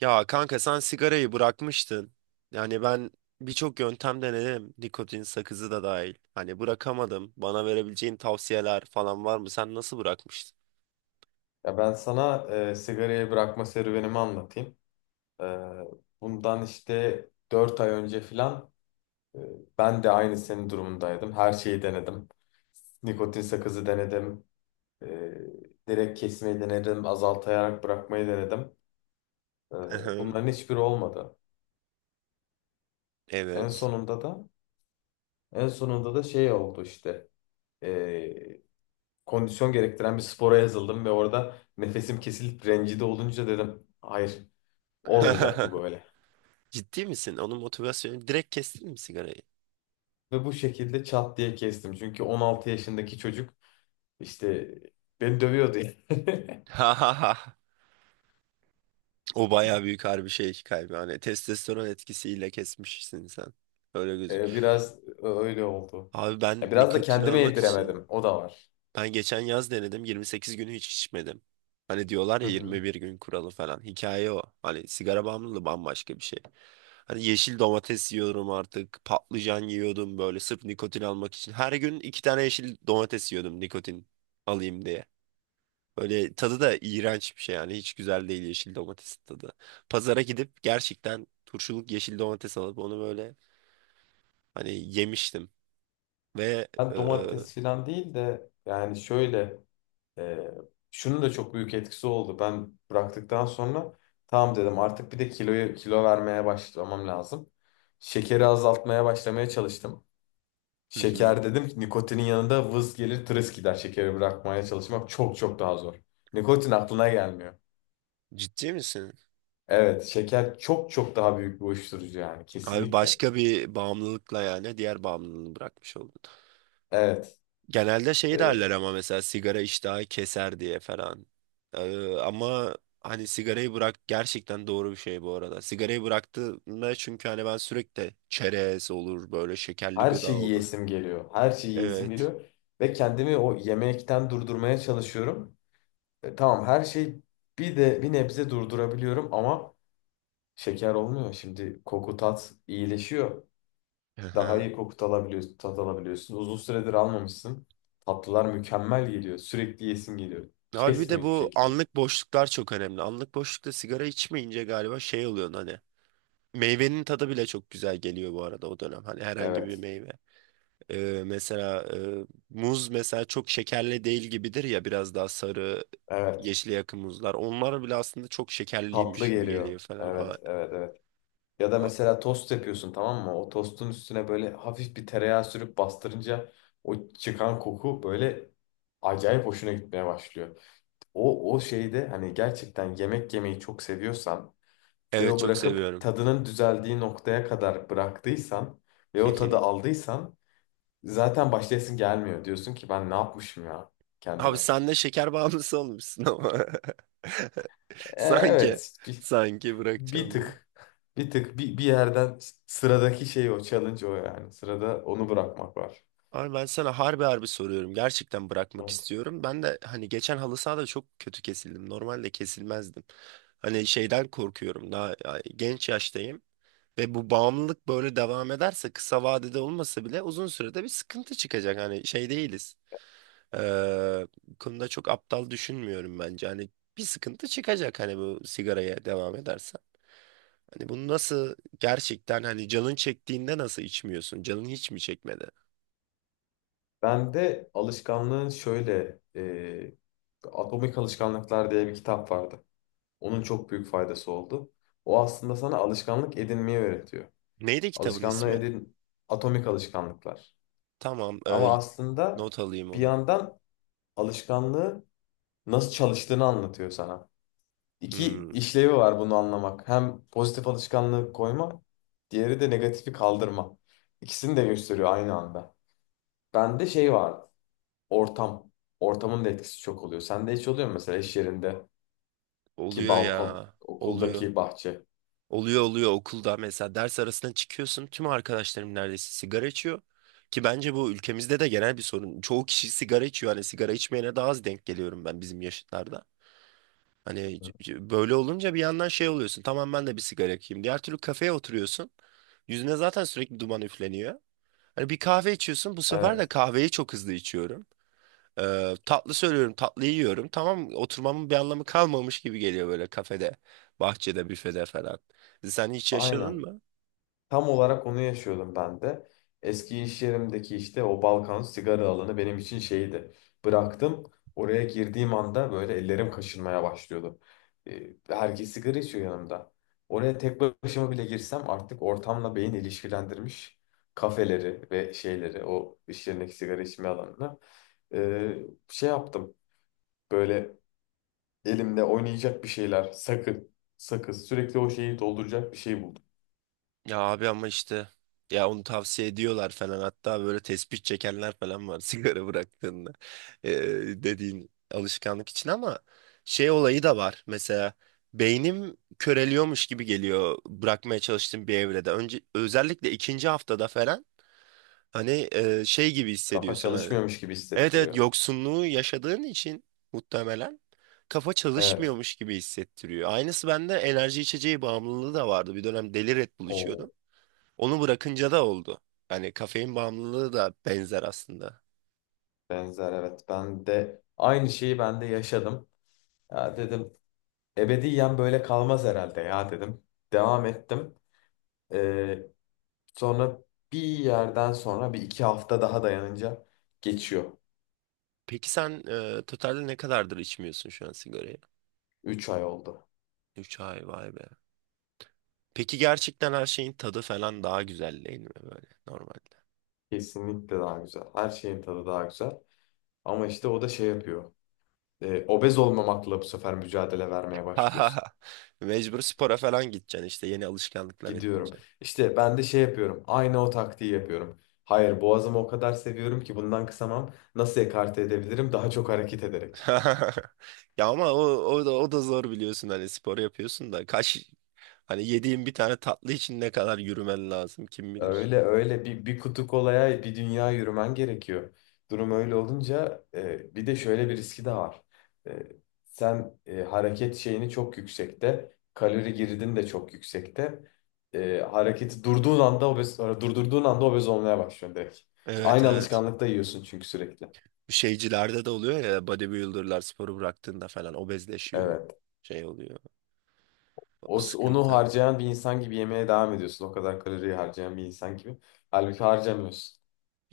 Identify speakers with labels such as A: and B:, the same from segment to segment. A: Ya kanka sen sigarayı bırakmıştın. Yani ben birçok yöntem denedim. Nikotin sakızı da dahil. Hani bırakamadım. Bana verebileceğin tavsiyeler falan var mı? Sen nasıl bırakmıştın?
B: Ya ben sana sigarayı bırakma serüvenimi anlatayım. E, bundan işte 4 ay önce filan e, ben de aynı senin durumundaydım. Her şeyi denedim. Nikotin sakızı denedim. E, direkt kesmeyi denedim. Azaltayarak bırakmayı denedim. E, bunların hiçbiri olmadı. En
A: Evet.
B: sonunda da en sonunda da şey oldu işte. E, kondisyon gerektiren bir spora yazıldım ve orada nefesim kesilip rencide olunca dedim hayır olmayacak bu böyle.
A: Ciddi misin? Onun motivasyonu direkt kestin mi sigarayı?
B: Ve bu şekilde çat diye kestim. Çünkü 16 yaşındaki çocuk işte beni dövüyordu.
A: O baya büyük harbi şey kaybı. Hani testosteron etkisiyle kesmişsin sen. Öyle gözük.
B: Biraz öyle oldu.
A: Abi ben
B: Ya biraz da
A: nikotin
B: kendime
A: almak için
B: yediremedim. O da var.
A: ben geçen yaz denedim, 28 günü hiç içmedim. Hani diyorlar
B: Hı
A: ya,
B: hı.
A: 21 gün kuralı falan. Hikaye o. Hani sigara bağımlılığı bambaşka bir şey. Hani yeşil domates yiyorum artık. Patlıcan yiyordum böyle sırf nikotin almak için. Her gün iki tane yeşil domates yiyordum nikotin alayım diye. Böyle tadı da iğrenç bir şey yani. Hiç güzel değil yeşil domatesin tadı. Pazara gidip gerçekten turşuluk yeşil domates alıp onu böyle hani yemiştim. Ve
B: Ben
A: hı
B: domates falan değil de yani şöyle e, şunun da çok büyük etkisi oldu. Ben bıraktıktan sonra tamam dedim artık bir de kiloyu kilo vermeye başlamam lazım. Şekeri azaltmaya başlamaya çalıştım.
A: hı.
B: Şeker dedim ki nikotinin yanında vız gelir tırıs gider. Şekeri bırakmaya çalışmak çok çok daha zor. Nikotin aklına gelmiyor.
A: Ciddi misin?
B: Evet, şeker çok çok daha büyük bir uyuşturucu yani
A: Abi
B: kesinlikle.
A: başka bir bağımlılıkla yani diğer bağımlılığını bırakmış oldun.
B: Evet,
A: Genelde şey
B: e,
A: derler ama, mesela sigara iştahı keser diye falan. Ama hani sigarayı bırak gerçekten doğru bir şey bu arada. Sigarayı bıraktığımda çünkü hani ben sürekli çerez olur böyle, şekerli
B: her
A: gıda
B: şeyi
A: olur.
B: yiyesim geliyor. Her şeyi yiyesim
A: Evet.
B: geliyor ve kendimi o yemekten durdurmaya çalışıyorum. Tamam her şey bir de bir nebze durdurabiliyorum ama şeker olmuyor. Şimdi koku tat iyileşiyor.
A: Hı
B: Daha
A: hı.
B: iyi koku alabiliyorsun, tat alabiliyorsun. Uzun süredir almamışsın. Tatlılar mükemmel geliyor. Sürekli yesin geliyor.
A: Abi bir de
B: Kesmiyor hiçbir
A: bu
B: şekilde.
A: anlık boşluklar çok önemli. Anlık boşlukta sigara içmeyince galiba şey oluyor hani. Meyvenin tadı bile çok güzel geliyor bu arada o dönem. Hani herhangi bir
B: Evet,
A: meyve. Mesela muz mesela çok şekerli değil gibidir ya, biraz daha sarı
B: evet.
A: yeşile yakın muzlar. Onlar bile aslında çok
B: Tatlı
A: şekerliymiş gibi
B: geliyor.
A: geliyor falan.
B: Evet, evet, evet. Ya da
A: A-
B: mesela tost yapıyorsun tamam mı? O tostun üstüne böyle hafif bir tereyağı sürüp bastırınca o çıkan koku böyle acayip hoşuna gitmeye başlıyor. O, o şeyde hani gerçekten yemek yemeyi çok seviyorsan ve
A: evet,
B: o
A: çok
B: bırakıp
A: seviyorum.
B: tadının düzeldiği noktaya kadar bıraktıysan ve
A: Hı
B: o tadı
A: hı.
B: aldıysan zaten başlayasın gelmiyor. Diyorsun ki ben ne yapmışım ya
A: Abi
B: kendime.
A: sen de şeker bağımlısı olmuşsun ama. Sanki
B: Evet bir,
A: sanki
B: bir
A: bırakacağım diye.
B: tık bir tık bir yerden sıradaki şey o challenge o yani. Sırada onu bırakmak var.
A: Abi ben sana harbi harbi soruyorum. Gerçekten bırakmak
B: Evet.
A: istiyorum. Ben de hani geçen halı sahada çok kötü kesildim. Normalde kesilmezdim. Hani şeyden korkuyorum. Daha yani genç yaştayım. Ve bu bağımlılık böyle devam ederse kısa vadede olmasa bile uzun sürede bir sıkıntı çıkacak. Hani şey değiliz. Ee, Bu konuda çok aptal düşünmüyorum bence. Hani bir sıkıntı çıkacak hani bu sigaraya devam edersen. Hani bunu nasıl gerçekten hani canın çektiğinde nasıl içmiyorsun? Canın hiç mi çekmedi?
B: Ben de alışkanlığın şöyle Atomik Alışkanlıklar diye bir kitap vardı. Onun çok büyük faydası oldu. O aslında sana alışkanlık edinmeyi öğretiyor.
A: Neydi kitabın
B: Alışkanlığı
A: ismi?
B: edin atomik alışkanlıklar.
A: Tamam,
B: Ama aslında
A: not alayım
B: bir
A: onu.
B: yandan alışkanlığı nasıl çalıştığını anlatıyor sana. İki
A: Hmm,
B: işlevi var bunu anlamak. Hem pozitif alışkanlığı koyma, diğeri de negatifi kaldırma. İkisini de gösteriyor aynı anda. Bende şey var, ortam. Ortamın da etkisi çok oluyor. Sende hiç oluyor mu mesela iş yerindeki
A: oluyor
B: balkon,
A: ya. Oluyor.
B: okuldaki bahçe?
A: Oluyor oluyor, okulda mesela ders arasına çıkıyorsun, tüm arkadaşlarım neredeyse sigara içiyor. Ki bence bu ülkemizde de genel bir sorun. Çoğu kişi sigara içiyor. Hani sigara içmeyene daha az denk geliyorum ben bizim yaşıtlarda. Hani böyle olunca bir yandan şey oluyorsun. Tamam ben de bir sigara yakayım. Diğer türlü kafeye oturuyorsun. Yüzüne zaten sürekli duman üfleniyor. Hani bir kahve içiyorsun. Bu sefer de
B: Evet,
A: kahveyi çok hızlı içiyorum. Tatlı söylüyorum, tatlı yiyorum. Tamam, oturmamın bir anlamı kalmamış gibi geliyor böyle kafede, bahçede, büfede falan. Sen hiç yaşadın
B: aynen.
A: mı?
B: Tam olarak onu yaşıyordum ben de. Eski iş yerimdeki işte o Balkan sigara alanı benim için şeydi. Bıraktım. Oraya girdiğim anda böyle ellerim kaşınmaya başlıyordu. Herkes sigara içiyor yanımda. Oraya tek başıma bile girsem artık ortamla beyin ilişkilendirmiş kafeleri ve şeyleri o iş yerindeki sigara içme alanını ee, şey yaptım. Böyle elimde oynayacak bir şeyler sakın sakız sakız, sürekli o şeyi dolduracak bir şey buldum.
A: Ya abi ama işte, ya onu tavsiye ediyorlar falan, hatta böyle tespih çekenler falan var sigara bıraktığında. Ee, Dediğin alışkanlık için ama şey olayı da var mesela, beynim köreliyormuş gibi geliyor bırakmaya çalıştığım bir evrede, önce özellikle ikinci haftada falan. Hani şey gibi
B: Kafa
A: hissediyorsun hani.
B: çalışmıyormuş gibi
A: Evet evet,
B: hissettiriyor.
A: yoksunluğu yaşadığın için muhtemelen kafa
B: Evet.
A: çalışmıyormuş gibi hissettiriyor. Aynısı bende enerji içeceği bağımlılığı da vardı, bir dönem deli Red Bull
B: O
A: içiyordum. Onu bırakınca da oldu. Yani kafein bağımlılığı da benzer aslında.
B: benzer evet. Ben de aynı şeyi ben de yaşadım. Ya dedim ebediyen böyle kalmaz herhalde ya dedim. Devam ettim. Ee, sonra bir yerden sonra bir iki hafta daha dayanınca geçiyor.
A: Peki sen totalde ne kadardır içmiyorsun şu an sigarayı?
B: 3 ay oldu.
A: 3 ay, vay be. Peki gerçekten her şeyin tadı falan daha güzel değil mi böyle normalde?
B: Kesinlikle daha güzel. Her şeyin tadı daha güzel. Ama işte o da şey yapıyor. Obez olmamakla bu sefer mücadele vermeye başlıyorsun.
A: Mecbur spora falan gideceksin işte yeni alışkanlıklar
B: Gidiyorum.
A: edince.
B: İşte ben de şey yapıyorum. Aynı o taktiği yapıyorum. Hayır, boğazımı o kadar seviyorum ki bundan kısamam. Nasıl ekarte edebilirim? Daha çok hareket ederek.
A: Ya ama o da zor biliyorsun, hani spor yapıyorsun da kaç hani yediğin bir tane tatlı için ne kadar yürümen lazım kim bilir.
B: Öyle öyle bir kutu kolaya bir dünya yürümen gerekiyor. Durum öyle olunca bir de şöyle bir riski de var. E, sen hareket şeyini çok yüksekte, kalori girdin de çok yüksekte. Hareketi durdurduğun anda obez olmaya başlıyorsun direkt.
A: Evet
B: Aynı
A: evet.
B: alışkanlıkta yiyorsun çünkü sürekli.
A: Şeycilerde de oluyor ya, bodybuilderlar sporu bıraktığında falan obezleşiyor.
B: Evet.
A: Şey oluyor. O
B: O, onu
A: sıkıntı.
B: harcayan bir insan gibi yemeye devam ediyorsun. O kadar kaloriyi harcayan bir insan gibi. Halbuki harcamıyorsun.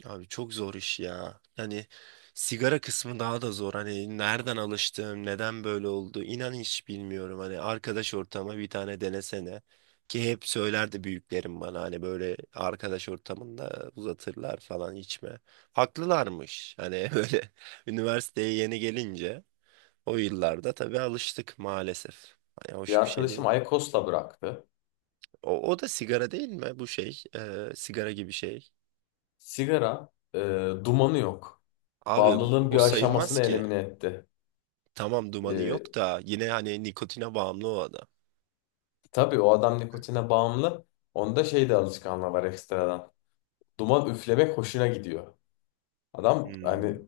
A: Abi çok zor iş ya. Hani sigara kısmı daha da zor. Hani nereden alıştım, neden böyle oldu, inan hiç bilmiyorum. Hani arkadaş ortamı bir tane denesene. Ki hep söylerdi büyüklerim bana, hani böyle arkadaş ortamında uzatırlar falan, içme. Haklılarmış. Hani böyle üniversiteye yeni gelince o yıllarda tabii alıştık maalesef. Hani
B: Bir
A: hoş bir şey
B: arkadaşım
A: değil.
B: IQOS'la bıraktı.
A: O, o da sigara değil mi? Bu şey, sigara gibi şey.
B: Sigara dumanı yok.
A: Abi
B: Bağımlılığın
A: o
B: bir
A: sayılmaz
B: aşamasını
A: ki.
B: elimine etti.
A: Tamam dumanı
B: E,
A: yok da yine hani nikotine bağımlı o adam.
B: tabii o adam nikotine bağımlı. Onda şey de alışkanlığı var ekstradan. Duman üflemek hoşuna gidiyor. Adam
A: Hmm,
B: hani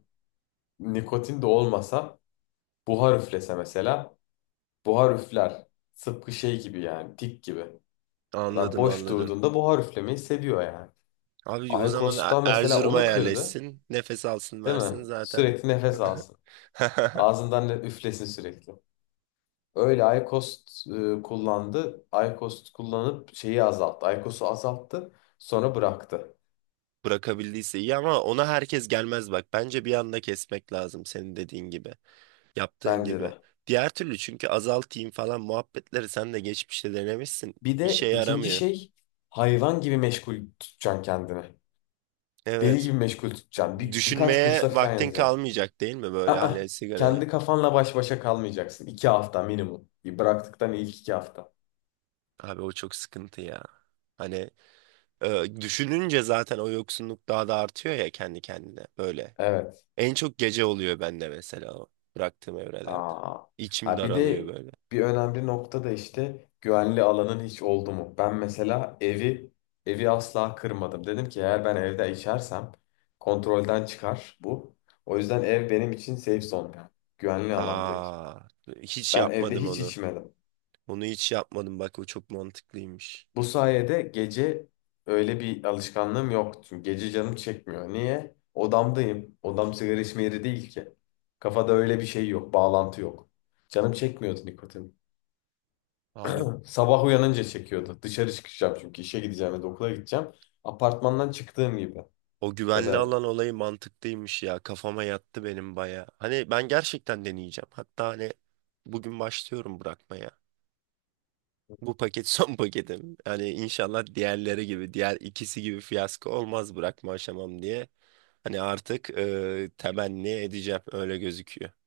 B: nikotin de olmasa buhar üflese mesela buhar üfler. Tıpkı şey gibi yani tik gibi. Adam
A: anladım
B: boş
A: anladım.
B: durduğunda buhar üflemeyi seviyor yani.
A: Abi o zaman
B: Aykos'ta mesela
A: Erzurum'a
B: onu kırdı,
A: yerleşsin, nefes alsın
B: değil mi?
A: versin zaten.
B: Sürekli nefes alsın. Ağzından ne üflesin sürekli. Öyle Aykost kullandı. Aykost kullanıp şeyi azalttı. Aykos'u azalttı. Sonra bıraktı.
A: Bırakabildiyse iyi ama ona herkes gelmez bak. Bence bir anda kesmek lazım, senin dediğin gibi, yaptığın
B: Bence
A: gibi.
B: de.
A: Diğer türlü çünkü azaltayım falan muhabbetleri sen de geçmişte denemişsin.
B: Bir
A: İşe
B: de ikinci
A: yaramıyor.
B: şey hayvan gibi meşgul tutacaksın kendini. Deli
A: Evet,
B: gibi meşgul tutacaksın. Bir, birkaç
A: düşünmeye
B: kursa falan
A: vaktin
B: yazacaksın.
A: kalmayacak değil mi böyle
B: Aa,
A: hani sigarayı?
B: kendi kafanla baş başa kalmayacaksın. 2 hafta minimum. Bıraktıktan ilk 2 hafta.
A: Abi o çok sıkıntı ya. Hani düşününce zaten o yoksunluk daha da artıyor ya kendi kendine böyle.
B: Evet.
A: En çok gece oluyor bende mesela o bıraktığım evrelerde.
B: Aa.
A: İçim
B: Ha bir
A: daralıyor
B: de
A: böyle.
B: bir önemli nokta da işte güvenli alanın hiç oldu mu? Ben mesela evi asla kırmadım. Dedim ki eğer ben evde içersem kontrolden çıkar bu. O yüzden ev benim için safe zone yani. Güvenli alan direkt.
A: Aa, hiç
B: Ben evde
A: yapmadım
B: hiç
A: onu.
B: içmedim.
A: Onu hiç yapmadım bak, o çok mantıklıymış.
B: Bu sayede gece öyle bir alışkanlığım yok. Çünkü gece canım çekmiyor. Niye? Odamdayım. Odam sigara içme yeri değil ki. Kafada öyle bir şey yok, bağlantı yok. Canım çekmiyordu nikotin.
A: Abi
B: Sabah uyanınca çekiyordu. Dışarı çıkacağım çünkü işe gideceğim ya da okula gideceğim. Apartmandan çıktığım gibi
A: o
B: ya
A: güvenli
B: da
A: alan olayı mantıklıymış ya. Kafama yattı benim baya. Hani ben gerçekten deneyeceğim. Hatta hani bugün başlıyorum bırakmaya. Bu paket son paketim. Hani inşallah diğerleri gibi, diğer ikisi gibi fiyasko olmaz bırakma aşamam diye. Hani artık temenni edeceğim, öyle gözüküyor.